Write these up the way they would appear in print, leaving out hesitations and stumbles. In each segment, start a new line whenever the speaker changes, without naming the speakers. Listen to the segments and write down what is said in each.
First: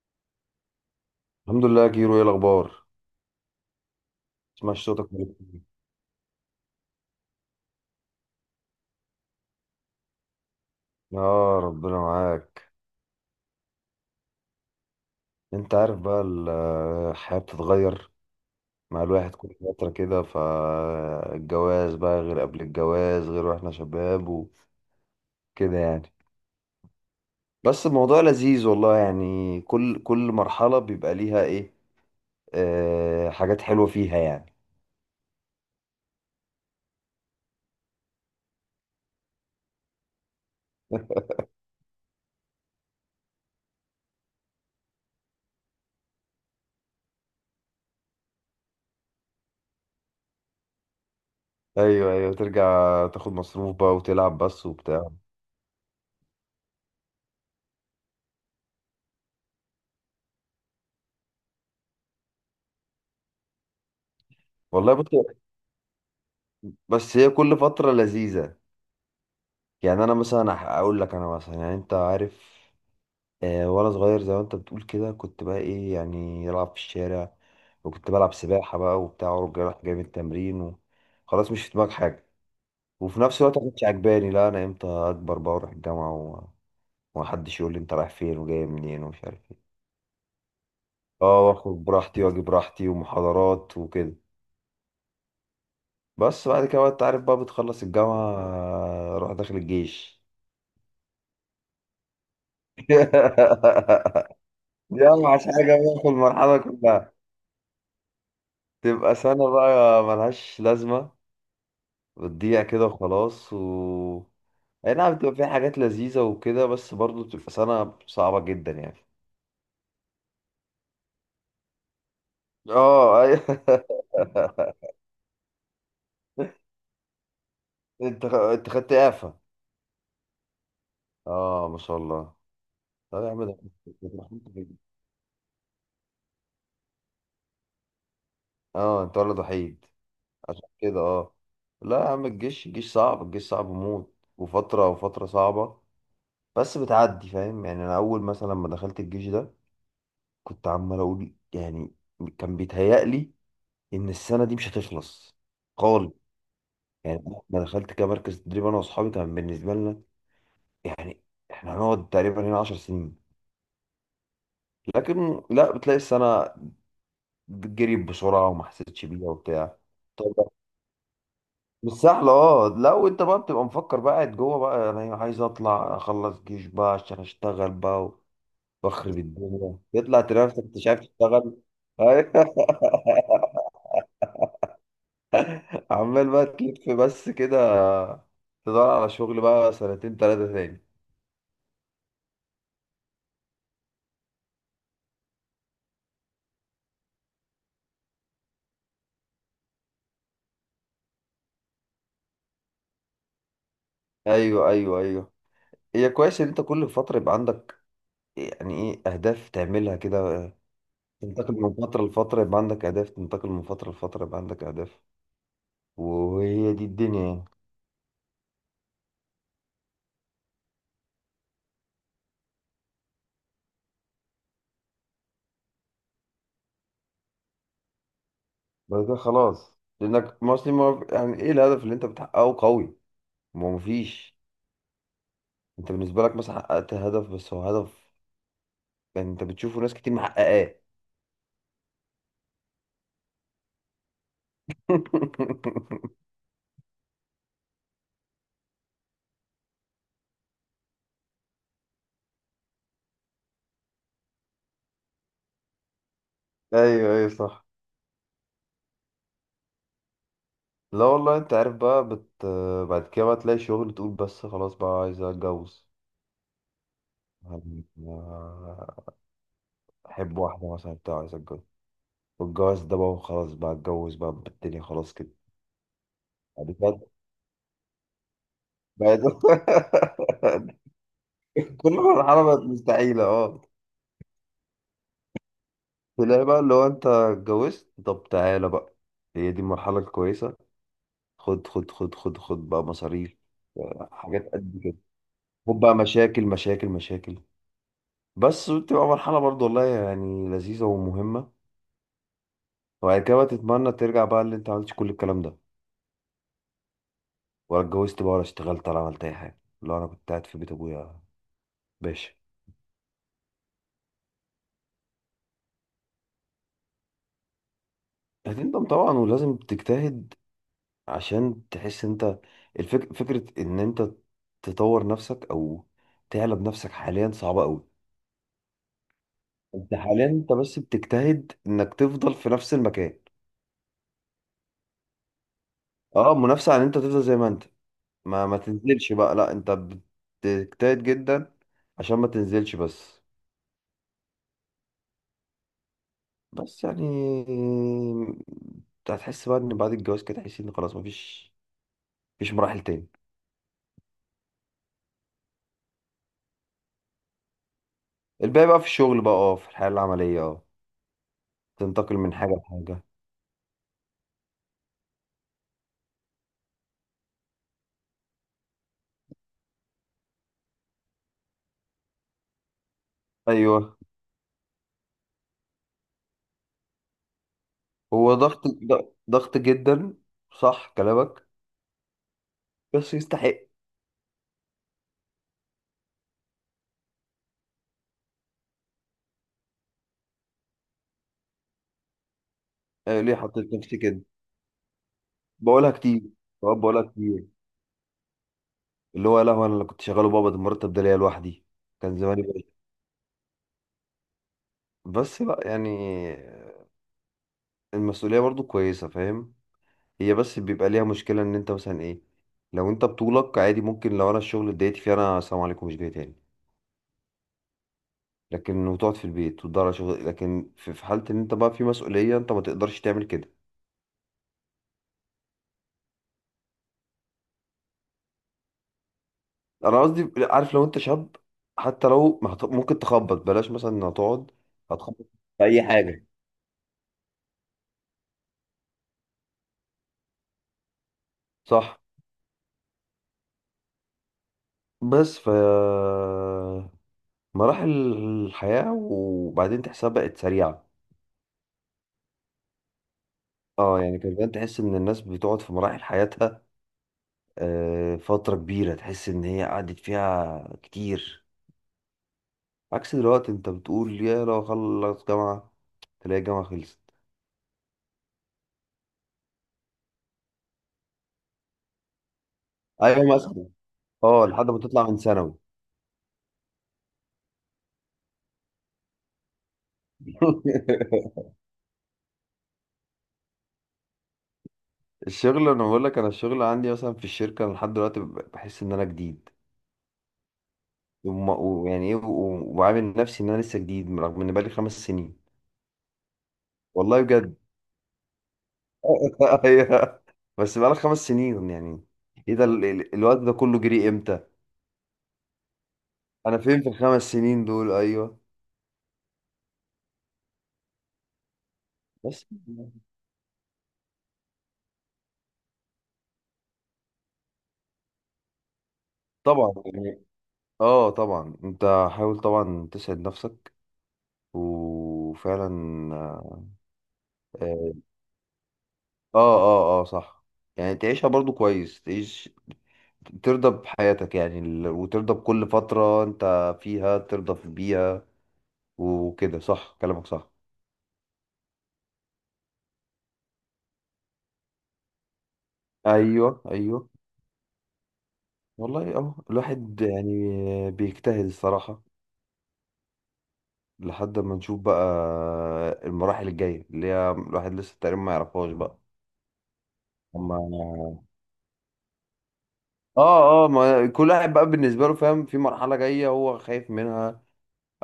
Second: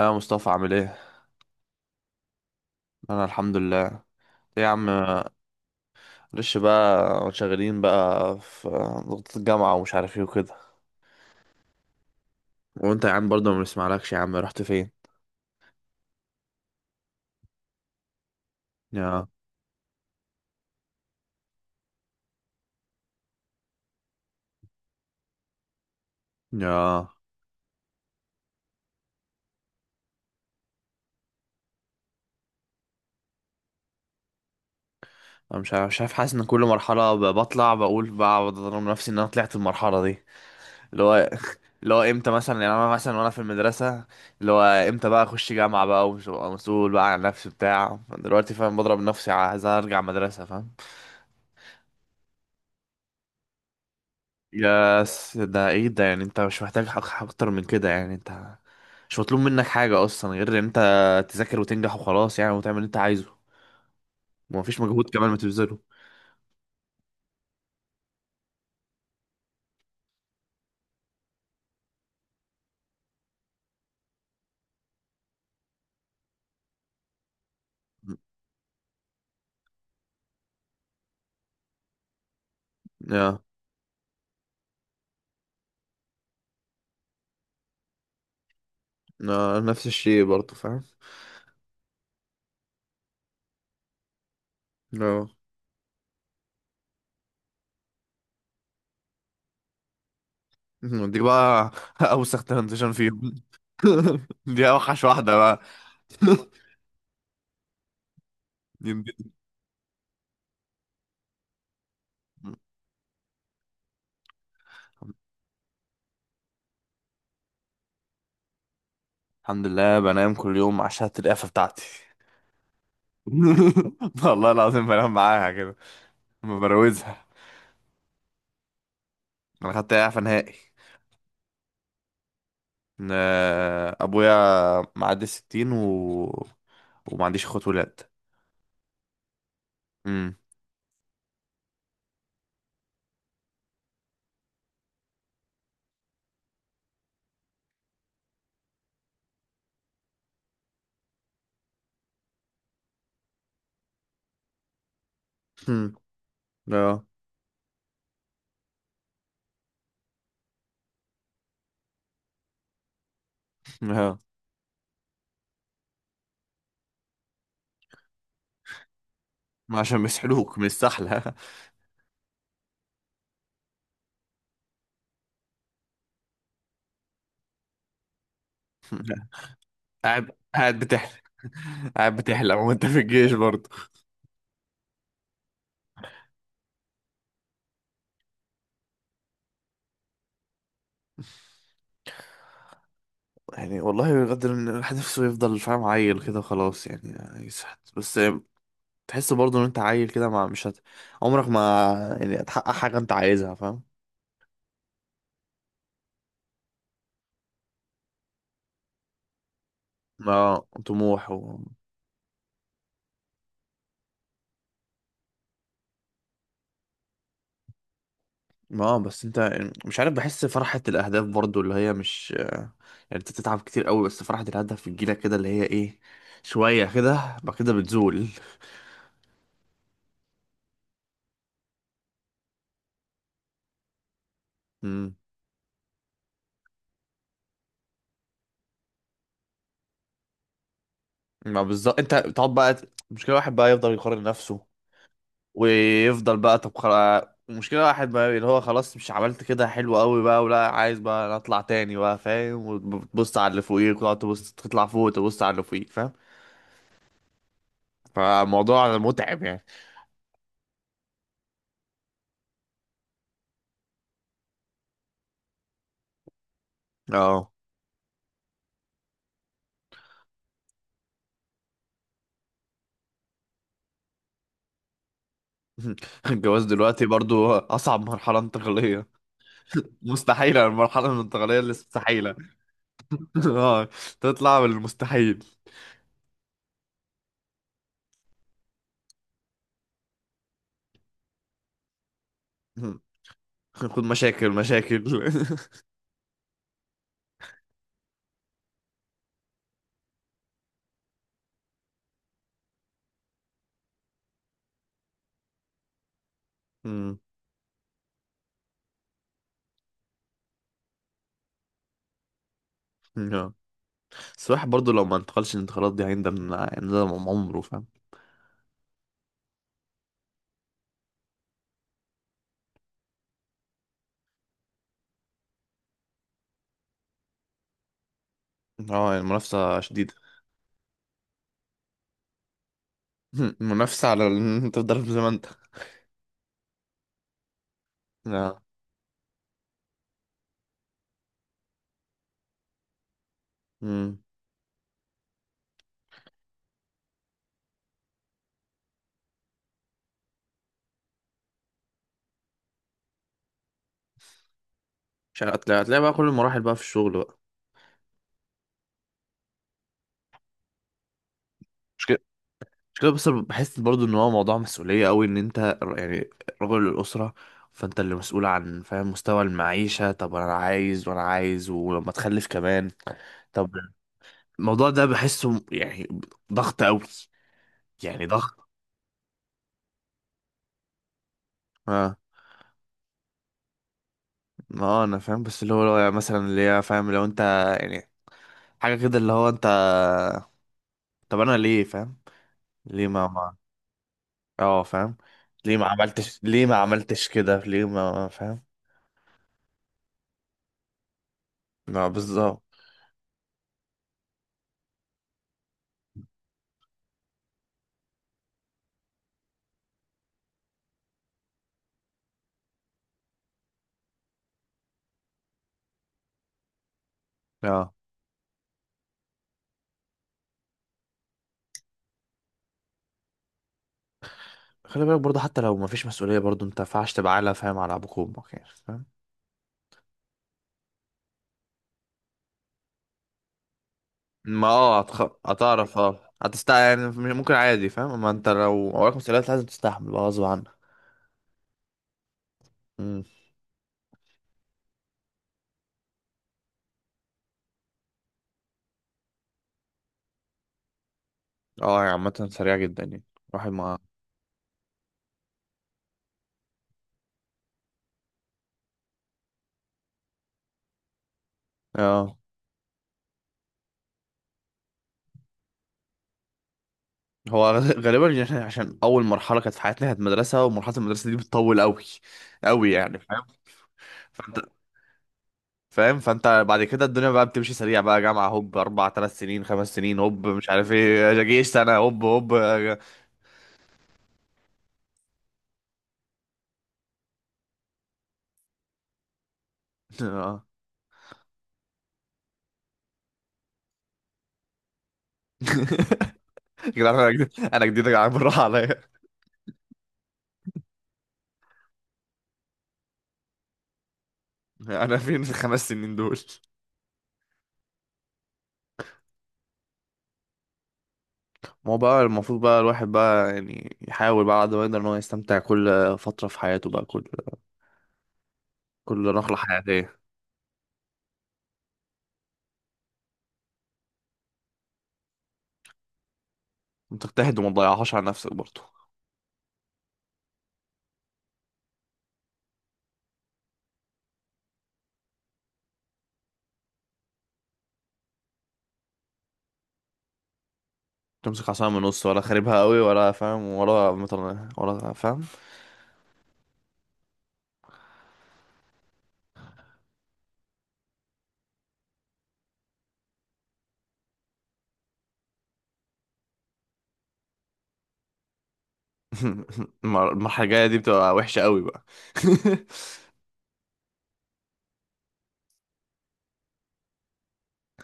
اه مصطفى، عامل ايه؟
الحمد لله يا كيرو، ايه الاخبار؟
انا الحمد لله. ايه يا
مش
عم؟
صوتك من الاتنين.
معلش بقى، شغالين بقى في ضغط الجامعه ومش عارف ايه وكده.
يا ربنا معاك.
وانت يا عم برضه ما بنسمعلكش، يا عم رحت فين؟
انت عارف بقى الحياة بتتغير مع
يا
الواحد كل فترة كده، فالجواز بقى غير، قبل الجواز غير، واحنا شباب وكده يعني.
يا
بس الموضوع لذيذ والله، يعني كل مرحلة بيبقى ليها ايه، آه، حاجات حلوة فيها يعني.
انا مش عارف، حاسس ان كل مرحله بطلع بقول، بقعد اضرب نفسي ان انا طلعت المرحله دي. اللي هو اللي هو امتى مثلا يعني، انا مثلا وانا في المدرسه اللي هو امتى بقى اخش جامعه بقى ومسؤول بقى عن نفسي بتاع دلوقتي، فاهم؟ بضرب نفسي عايز ارجع مدرسه، فاهم؟
ايوه ايوه، ترجع تاخد مصروف بقى وتلعب بس وبتاع.
ده ايه ده يعني؟ انت مش محتاج حق اكتر من كده يعني، انت مش مطلوب منك حاجة اصلا غير ان انت تذاكر وتنجح وخلاص يعني، وتعمل اللي انت عايزه ومفيش
والله
مجهود كمان
بص،
ما تبذله.
بس هي كل فترة لذيذة. يعني انا مثلا اقول لك، انا مثلا يعني انت عارف، آه، وانا صغير زي ما انت بتقول كده، كنت بقى ايه، يعني العب في الشارع، وكنت بلعب سباحه بقى وبتاع، ورجع رايح جاي من التمرين و... خلاص مش في دماغك حاجه. وفي
يا
نفس الوقت ما كنتش عجباني، لا انا امتى اكبر بقى واروح الجامعه و... ومحدش يقول لي انت رايح فين وجاي منين ومش عارف ايه.
يا نفس الشيء برضه، فاهم.
اه، واخد براحتي واجي براحتي ومحاضرات وكده.
اه،
بس بعد كده بقى انت عارف بقى بتخلص الجامعه، آه، روح داخل الجيش.
دي بقى اوسخ ترانزيشن فيهم. دي اوحش
دي
واحدة
اوحش
بقى.
حاجه بقى في المرحله كلها. تبقى
يمكن.
سنه بقى ملهاش لازمه، بتضيع كده وخلاص. و اي نعم بتبقى فيها حاجات لذيذة وكده، بس برضه بتبقى سنة صعبة جدا يعني.
الحمد لله بنام كل يوم عشان القفة بتاعتي.
اه ايوه.
والله العظيم بنام معاها كده، ما بروزها.
انت خدت اعفاء؟
انا خدت اعفاء نهائي.
اه ما شاء الله.
إن
طب يا عم ده، ده أنت
ابويا
دخلت
معدي الستين و... وما عنديش اخوات ولاد.
اه انت ولد وحيد،
امم.
عشان كده اه. لا يا عم، الجيش صعب، الجيش صعب موت، وفترة، وفترة صعبة، بس بتعدي، فاهم؟ يعني انا اول مثلا لما دخلت الجيش ده، كنت عمال اقول يعني، كان بيتهيألي ان السنة دي مش هتخلص
هم. اه.
يعني. ما دخلت كمركز تدريب انا واصحابي، كان بالنسبه لنا يعني احنا هنقعد تقريبا هنا 10 سنين.
اه،
لكن لا، بتلاقي السنه جريت بسرعه، وما حسيتش بيها وبتاع.
ما عشان
طب
بيسحلوك من السحلة.
مش سهله، اه. لا وانت بقى بتبقى مفكر بقى قاعد جوه بقى، انا عايز اطلع اخلص جيش بقى عشان اشتغل بقى واخرب الدنيا، يطلع
قاعد
تلاقي نفسك
قاعد
مش عارف
بتحلم
تشتغل.
قاعد بتحلم وانت في الجيش برضه.
عمال بقى تلف بس كده، تدور على شغل بقى سنتين ثلاثه تاني.
يعني والله بجد إن الواحد نفسه يفضل، فاهم، عيل كده خلاص يعني يسحت بس. تحس برضه ان انت عيل كده، ما مش عمرك ما يعني هتحقق حاجة انت عايزها، فاهم.
ايوه ايوه ايوه. هي كويس ان انت كل فترة يبقى عندك يعني ايه، اهداف تعملها كده،
ما طموح
تنتقل
و...
من فترة لفترة يبقى عندك اهداف، تنتقل من فترة لفترة يبقى عندك اهداف، وهي دي الدنيا يعني.
اه بس انت، مش عارف، بحس فرحة الأهداف برضو اللي هي مش يعني، انت بتتعب كتير قوي بس فرحة الهدف بتجيلك كده اللي هي ايه، شوية كده بعد كده بتزول.
بعد كده خلاص، لانك مصري، ما يعني ايه الهدف اللي انت بتحققه قوي، ما هو مفيش.
امم.
انت بالنسبة لك مثلا حققت هدف، بس هو هدف يعني انت بتشوفه ناس كتير محققاه.
ما بالظبط، انت بتقعد بقى مشكلة واحد بقى يفضل يقارن نفسه، ويفضل بقى، طب خلاص، مشكلة واحد بقى اللي هو خلاص، مش عملت كده حلو قوي بقى ولا عايز بقى نطلع تاني بقى، فاهم، وتبص على اللي فوقيك وتقعد تبص تطلع فوق وتبص على اللي فوقيك، فاهم.
ايوه ايوه صح.
فالموضوع متعب يعني.
لا والله انت عارف بقى بعد كده بقى تلاقي شغل، تقول بس خلاص بقى عايز اتجوز
اه.
يعني، احب واحده مثلا بتاع، عايز اتجوز، والجواز ده بقى خلاص بقى، اتجوز بقى، بالدنيا خلاص كده.
الجواز
بعد كده،
دلوقتي برضو أصعب مرحلة انتقالية.
بعد
مستحيلة، المرحلة الانتقالية اللي
كل
مستحيلة.
مرحله بقت مستحيله اه.
اه، تطلع من المستحيل.
تلاقي بقى اللي هو انت اتجوزت، طب تعالى بقى، هي دي المرحله الكويسه، خد خد خد خد خد بقى مصاريف،
خد مشاكل
حاجات قد كده،
مشاكل.
خد بقى مشاكل مشاكل مشاكل. بس بتبقى مرحله برضو والله، يعني لذيذه ومهمه. وبعد كده بقى تتمنى ترجع بقى، اللي انت عملتش كل الكلام ده،
مم.
ولا اتجوزت بقى، ولا اشتغلت، ولا عملت اي حاجه، لا انا كنت قاعد في بيت ابويا، ماشي.
آه. بس الواحد برضو لو ما انتقلش الانتقالات دي هيندم، هيندم عمره، فاهم.
هتندم طبعا، ولازم تجتهد عشان تحس انت. فكرة ان انت تطور نفسك او تعلى بنفسك حاليا صعبة قوي.
اه يعني المنافسة
انت
شديدة.
حاليا انت بس بتجتهد انك تفضل في نفس المكان.
المنافسة على إن انت تفضل زي ما انت.
اه منافسة عن انت تفضل زي ما انت، ما
آه.
تنزلش بقى، لا انت بتجتهد جدا عشان ما تنزلش بس.
مم.
بس يعني انت هتحس بقى ان بعد الجواز كده تحس ان خلاص مفيش، مفيش مراحل تاني.
مش عارف، هتلاقي، هتلاقي بقى كل المراحل بقى في الشغل بقى.
الباقي بقى في الشغل بقى، اه، في الحياة العملية، اه، تنتقل من حاجة
مش
لحاجة.
كده بس، أنا بحس برضو ان هو موضوع مسؤولية قوي، ان انت يعني رجل الأسرة. فانت اللي مسؤول عن، فاهم، مستوى المعيشة، طب انا عايز وانا عايز ولما تخلف كمان. طب
أيوه.
الموضوع ده بحسه يعني ضغط قوي، يعني
هو
ضغط.
ضغط، ضغط جدا، صح كلامك،
اه.
بس يستحق.
ما هو انا فاهم، بس اللي هو لو يعني مثلا اللي هي، فاهم، لو انت يعني حاجة كده اللي هو انت، طب انا ليه، فاهم، ليه
آه،
ما
ليه
ما
حطيت نفسي كده،
اه فاهم، ليه ما
بقولها كتير.
عملتش، ليه ما
ساعات بقولها
عملتش
كتير،
كده، ليه ما، فاهم.
اللي هو لا هو أنا اللي كنت شغاله، بابا ده المرتب ده ليا لوحدي،
لا
كان زماني
بالظبط.
بقى. بس بقى يعني المسؤولية برضو كويسة، فاهم؟ هي بس بيبقى ليها مشكلة، إن أنت مثلا إيه، لو أنت بطولك عادي ممكن، لو أنا الشغل اتضايقت فيه أنا السلام عليكم، مش جاي تاني،
اه
لكن وتقعد في البيت وتدور على شغل. لكن في في حالة إن أنت بقى في مسؤولية، أنت ما تقدرش تعمل كده.
خلي بالك برضه، حتى لو مفيش مسؤولية برضه انت مينفعش تبقى عالة، فاهم، على ابوك وامك يعني، فاهم.
انا قصدي عارف، لو انت شاب، حتى لو ما هت- ممكن تخبط بلاش مثلا، هتقعد
ما اه
هتخبط في اي
هتعرف،
حاجه.
اه هتستع يعني. ممكن عادي، فاهم، اما انت لو وراك مسؤوليات لازم تستحمل بقى غصب عنك.
صح.
مم.
بس مراحل الحياه، وبعدين تحسها بقت سريعه.
اه، هي عامة سريعة جدا يعني، الواحد ما،
اه يعني كان زمان تحس ان الناس بتقعد في مراحل حياتها، آه، فتره كبيره، تحس ان هي قعدت فيها كتير.
اه
عكس دلوقتي، انت بتقول يا لو خلص جامعه، تلاقي الجامعه خلصت.
هو غالبا، يعني عشان عشان اول مرحلة كانت في حياتنا كانت مدرسة، ومرحلة المدرسة دي بتطول قوي قوي يعني،
ايوه
فاهم،
مثلا، اه،
فانت،
لحد ما تطلع من ثانوي.
فاهم، فانت بعد كده الدنيا بقى بتمشي سريع بقى، جامعة هوب، اربع ثلاث سنين خمس سنين هوب، مش عارف ايه، جيش سنة هوب هوب.
الشغل، انا بقول لك انا الشغل عندي مثلا في الشركه، أنا لحد دلوقتي بحس ان انا جديد،
اه.
ويعني ايه وعامل نفسي ان انا لسه جديد، رغم ان بقالي خمس سنين.
يا جدعان
والله
انا
بجد.
جديد، انا جديد يا جدعان، بالراحه عليا.
أيوه. بس بقالي خمس سنين يعني، ايه ده الوقت ده كله جري امتى؟
انا فين في الخمس سنين دول؟
انا فين في الخمس سنين دول؟ ايوه.
ما هو بقى،
بس
المفروض بقى الواحد بقى يعني يحاول بقى على قد ما يقدر ان هو يستمتع كل فتره في حياته بقى، كل كل نقله
طبعا
حياتيه،
يعني، اه طبعا انت حاول طبعا تسعد نفسك، وفعلا،
وتجتهد وما
اه
تضيعهاش على نفسك برضه.
اه اه آه، صح. يعني تعيشها برضو كويس، تعيش ترضى بحياتك، يعني وترضى بكل فترة انت فيها، ترضى في بيها وكده. صح كلامك صح.
تمسك عصايه من النص، ولا خاربها قوي، ولا فاهم، ولا مطلع ولا فاهم.
ايوه ايوه. والله اه الواحد يعني بيجتهد الصراحة، لحد ما نشوف بقى المراحل الجاية، اللي هي الواحد لسه تقريبا ما يعرفهاش بقى. اما،
المرحله الجايه دي بتبقى وحشه قوي بقى.
اه ما كل واحد بقى بالنسبة له فاهم، في مرحلة جاية هو خايف منها،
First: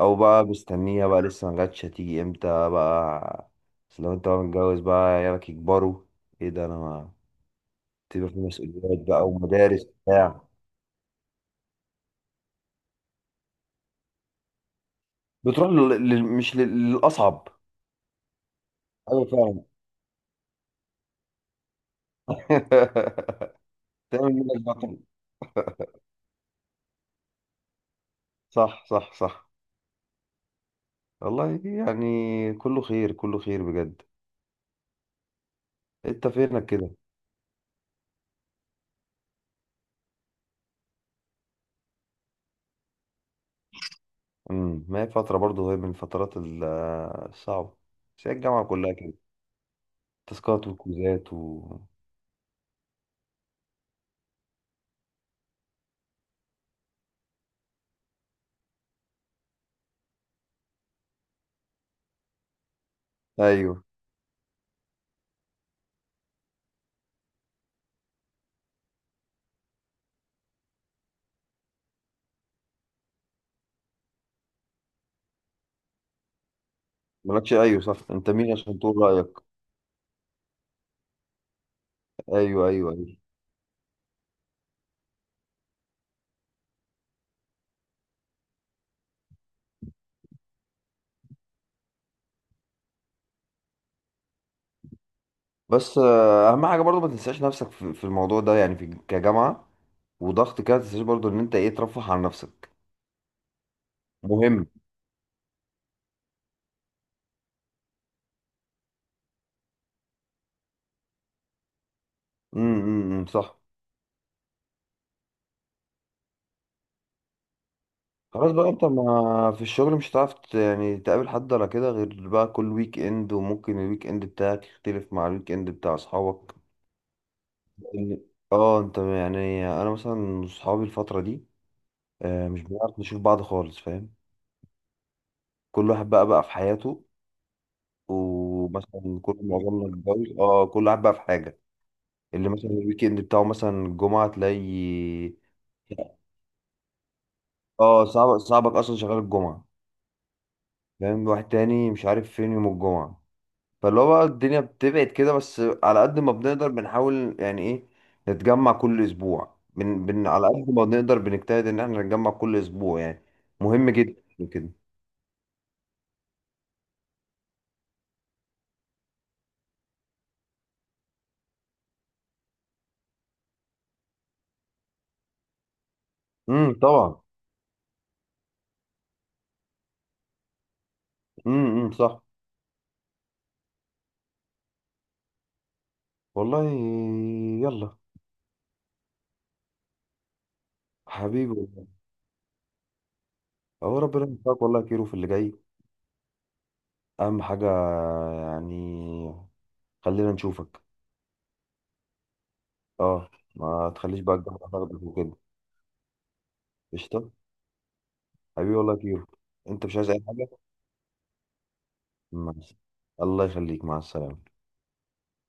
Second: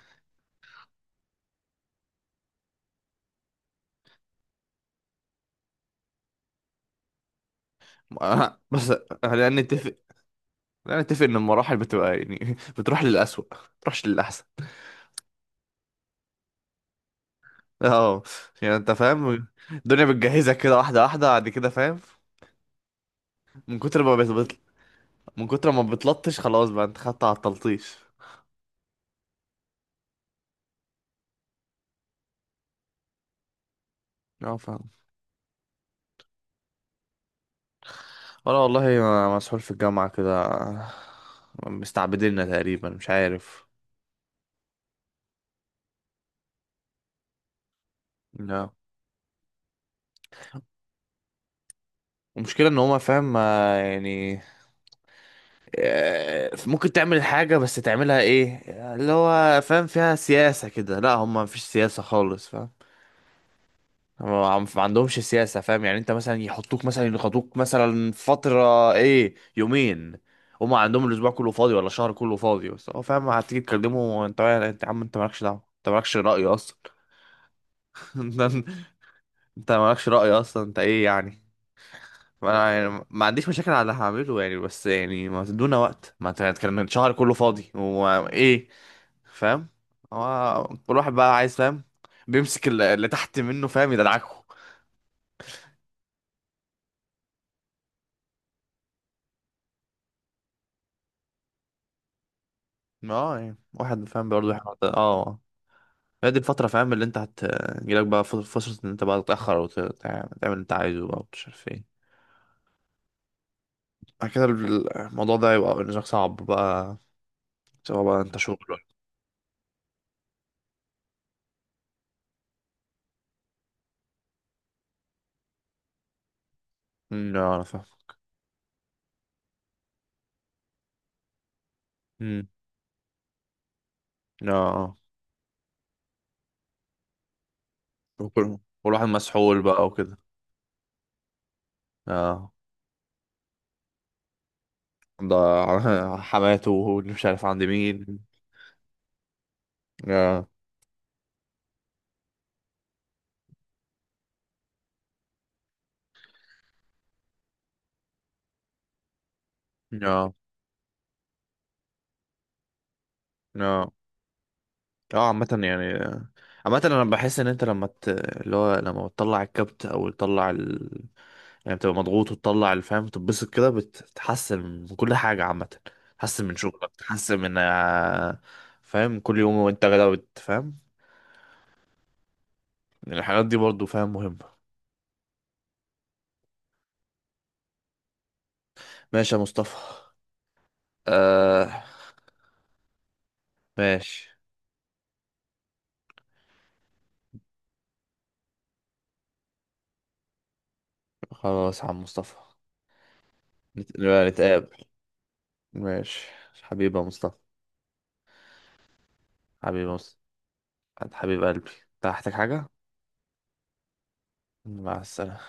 او بقى مستنيها بقى لسه ما جاتش، هتيجي امتى بقى. بس لو انت بقى متجوز بقى، عيالك يكبروا، ايه ده، انا تبقى في
بس
مسؤوليات بقى
خلينا
ومدارس
نتفق،
بتاع
خلينا نتفق ان المراحل بتبقى يعني بتروح للأسوأ، ما بتروحش للأحسن.
بتروح لل... لل- مش لل- للأصعب.
اه يعني انت
أيوة
فاهم،
فعلا.
الدنيا بتجهزك كده واحدة واحدة بعد كده، فاهم. من كتر ما بت...
تعمل
بت-
منك بطل.
من كتر ما بتلطش، خلاص بقى انت خدت على التلطيش.
صح. والله يعني كله خير، كله خير بجد.
اه، فاهم.
أنت فينك كده؟
انا والله مسحول في الجامعة كده، مستعبديننا تقريبا مش عارف.
ما هي فترة برضه، هي من الفترات الصعبة، بس هي الجامعة
لا.
كلها كده، تاسكات وكوزات و
المشكلة ان هما، فاهم، ما يعني، آه، ممكن تعمل حاجة بس تعملها ايه اللي هو فاهم فيها سياسة كده، لا هما مفيش سياسة خالص.
أيوه.
ما عندهمش سياسة، فاهم. يعني انت مثلا يحطوك مثلا يخطوك مثلا فترة ايه يومين، هما عندهم الاسبوع كله فاضي ولا الشهر كله فاضي، بس هو، فاهم، هتيجي تكلمه انت، يا انت يا عم، انت مالكش دعوة، انت مالكش رأي اصلا.
مالكش، أيوه صح، أنت
انت،
مين عشان تقول رأيك؟
انت مالكش رأي اصلا، انت ايه يعني؟
أيوه أيوه
انا يعني
أيوه
ما عنديش مشاكل على اللي هعمله يعني، بس يعني ما تدونا وقت، ما انت هتكلم الشهر كله فاضي وايه، فاهم. هو كل واحد بقى عايز، فاهم، بيمسك اللي تحت منه، فاهم، يدلعكه.
بس آه، أهم حاجة برضه ما تنساش نفسك في في الموضوع ده، يعني في كجامعة وضغط كده، ما تنساش برضه إن أنت إيه، ترفه عن نفسك.
اه يعني واحد فاهم برضه
مهم.
اه، هي دي الفترة، فاهم، اللي انت هتجيلك بقى فرصة ان انت بقى تتأخر وتعمل اللي انت عايزه بقى، ومش عارف ايه.
امم، صح.
بعد كده الموضوع ده يبقى بالنسبة لك صعب بقى، سواء بقى انت
خلاص
شغل
بقى
ولا.
انت، ما في الشغل مش هتعرف يعني تقابل حد ولا كده، غير بقى كل ويك اند، وممكن الويك اند بتاعك يختلف مع الويك اند بتاع اصحابك.
أمم، لا انا فاهم.
لأن- اه انت يعني، انا مثلا اصحابي الفترة دي،
أمم،
آه، مش بنعرف نشوف بعض خالص، فاهم؟
لا. اه
كل واحد بقى في حياته،
وكل- والواحد
ومثلا كل
مسحول بقى
معظمنا
وكده.
اتجوز، اه كل واحد بقى في حاجة. اللي
اه
مثلا الويك اند بتاعه مثلا الجمعة تلاقي،
ده حماته واللي مش عارف عند
اه
مين.
صعب، صعبك اصلا شغال الجمعة.
اه.
فاهم؟ واحد تاني مش عارف فين يوم الجمعة. فاللي هو بقى الدنيا بتبعد كده، بس على قد ما بنقدر بنحاول يعني ايه، نتجمع كل اسبوع، بن بن
اه.
على قد ما بنقدر بنجتهد ان احنا نتجمع كل اسبوع يعني. مهم
اه.
جدا يعني كده.
اه، عامة يعني، عامة انا بحس ان انت لما ت... اللي هو لما بتطلع الكبت او تطلع ال... يعني بتبقى مضغوط وتطلع الفهم، تتبسط كده، بتتحسن من كل حاجة عامة، تحسن من شغلك،
طبعا.
تحسن من آه، فاهم، كل يوم وانت غدا بتفهم.
امم، صح.
الحاجات دي برضو، فاهم، مهمة.
والله، يلا،
ماشي يا مصطفى.
حبيبي
آه.
والله. هو ربنا
ماشي.
يوفقك والله يا كيرو في اللي جاي، اهم حاجة يعني، خلينا نشوفك.
خلاص يا عم مصطفى.
اه، ما تخليش
نبقى
بقى الجامعة
نتقابل.
تاخدك وكده.
ماشي. حبيبي يا
قشطة،
مصطفى.
حبيبي والله يا كيرو.
حبيبي
انت
يا
مش عايز
مصطفى.
اي حاجة؟
حبيب قلبي، أنت محتاج
مع
حاجة؟
الس- الله يخليك، مع السلامة.
مع السلامة.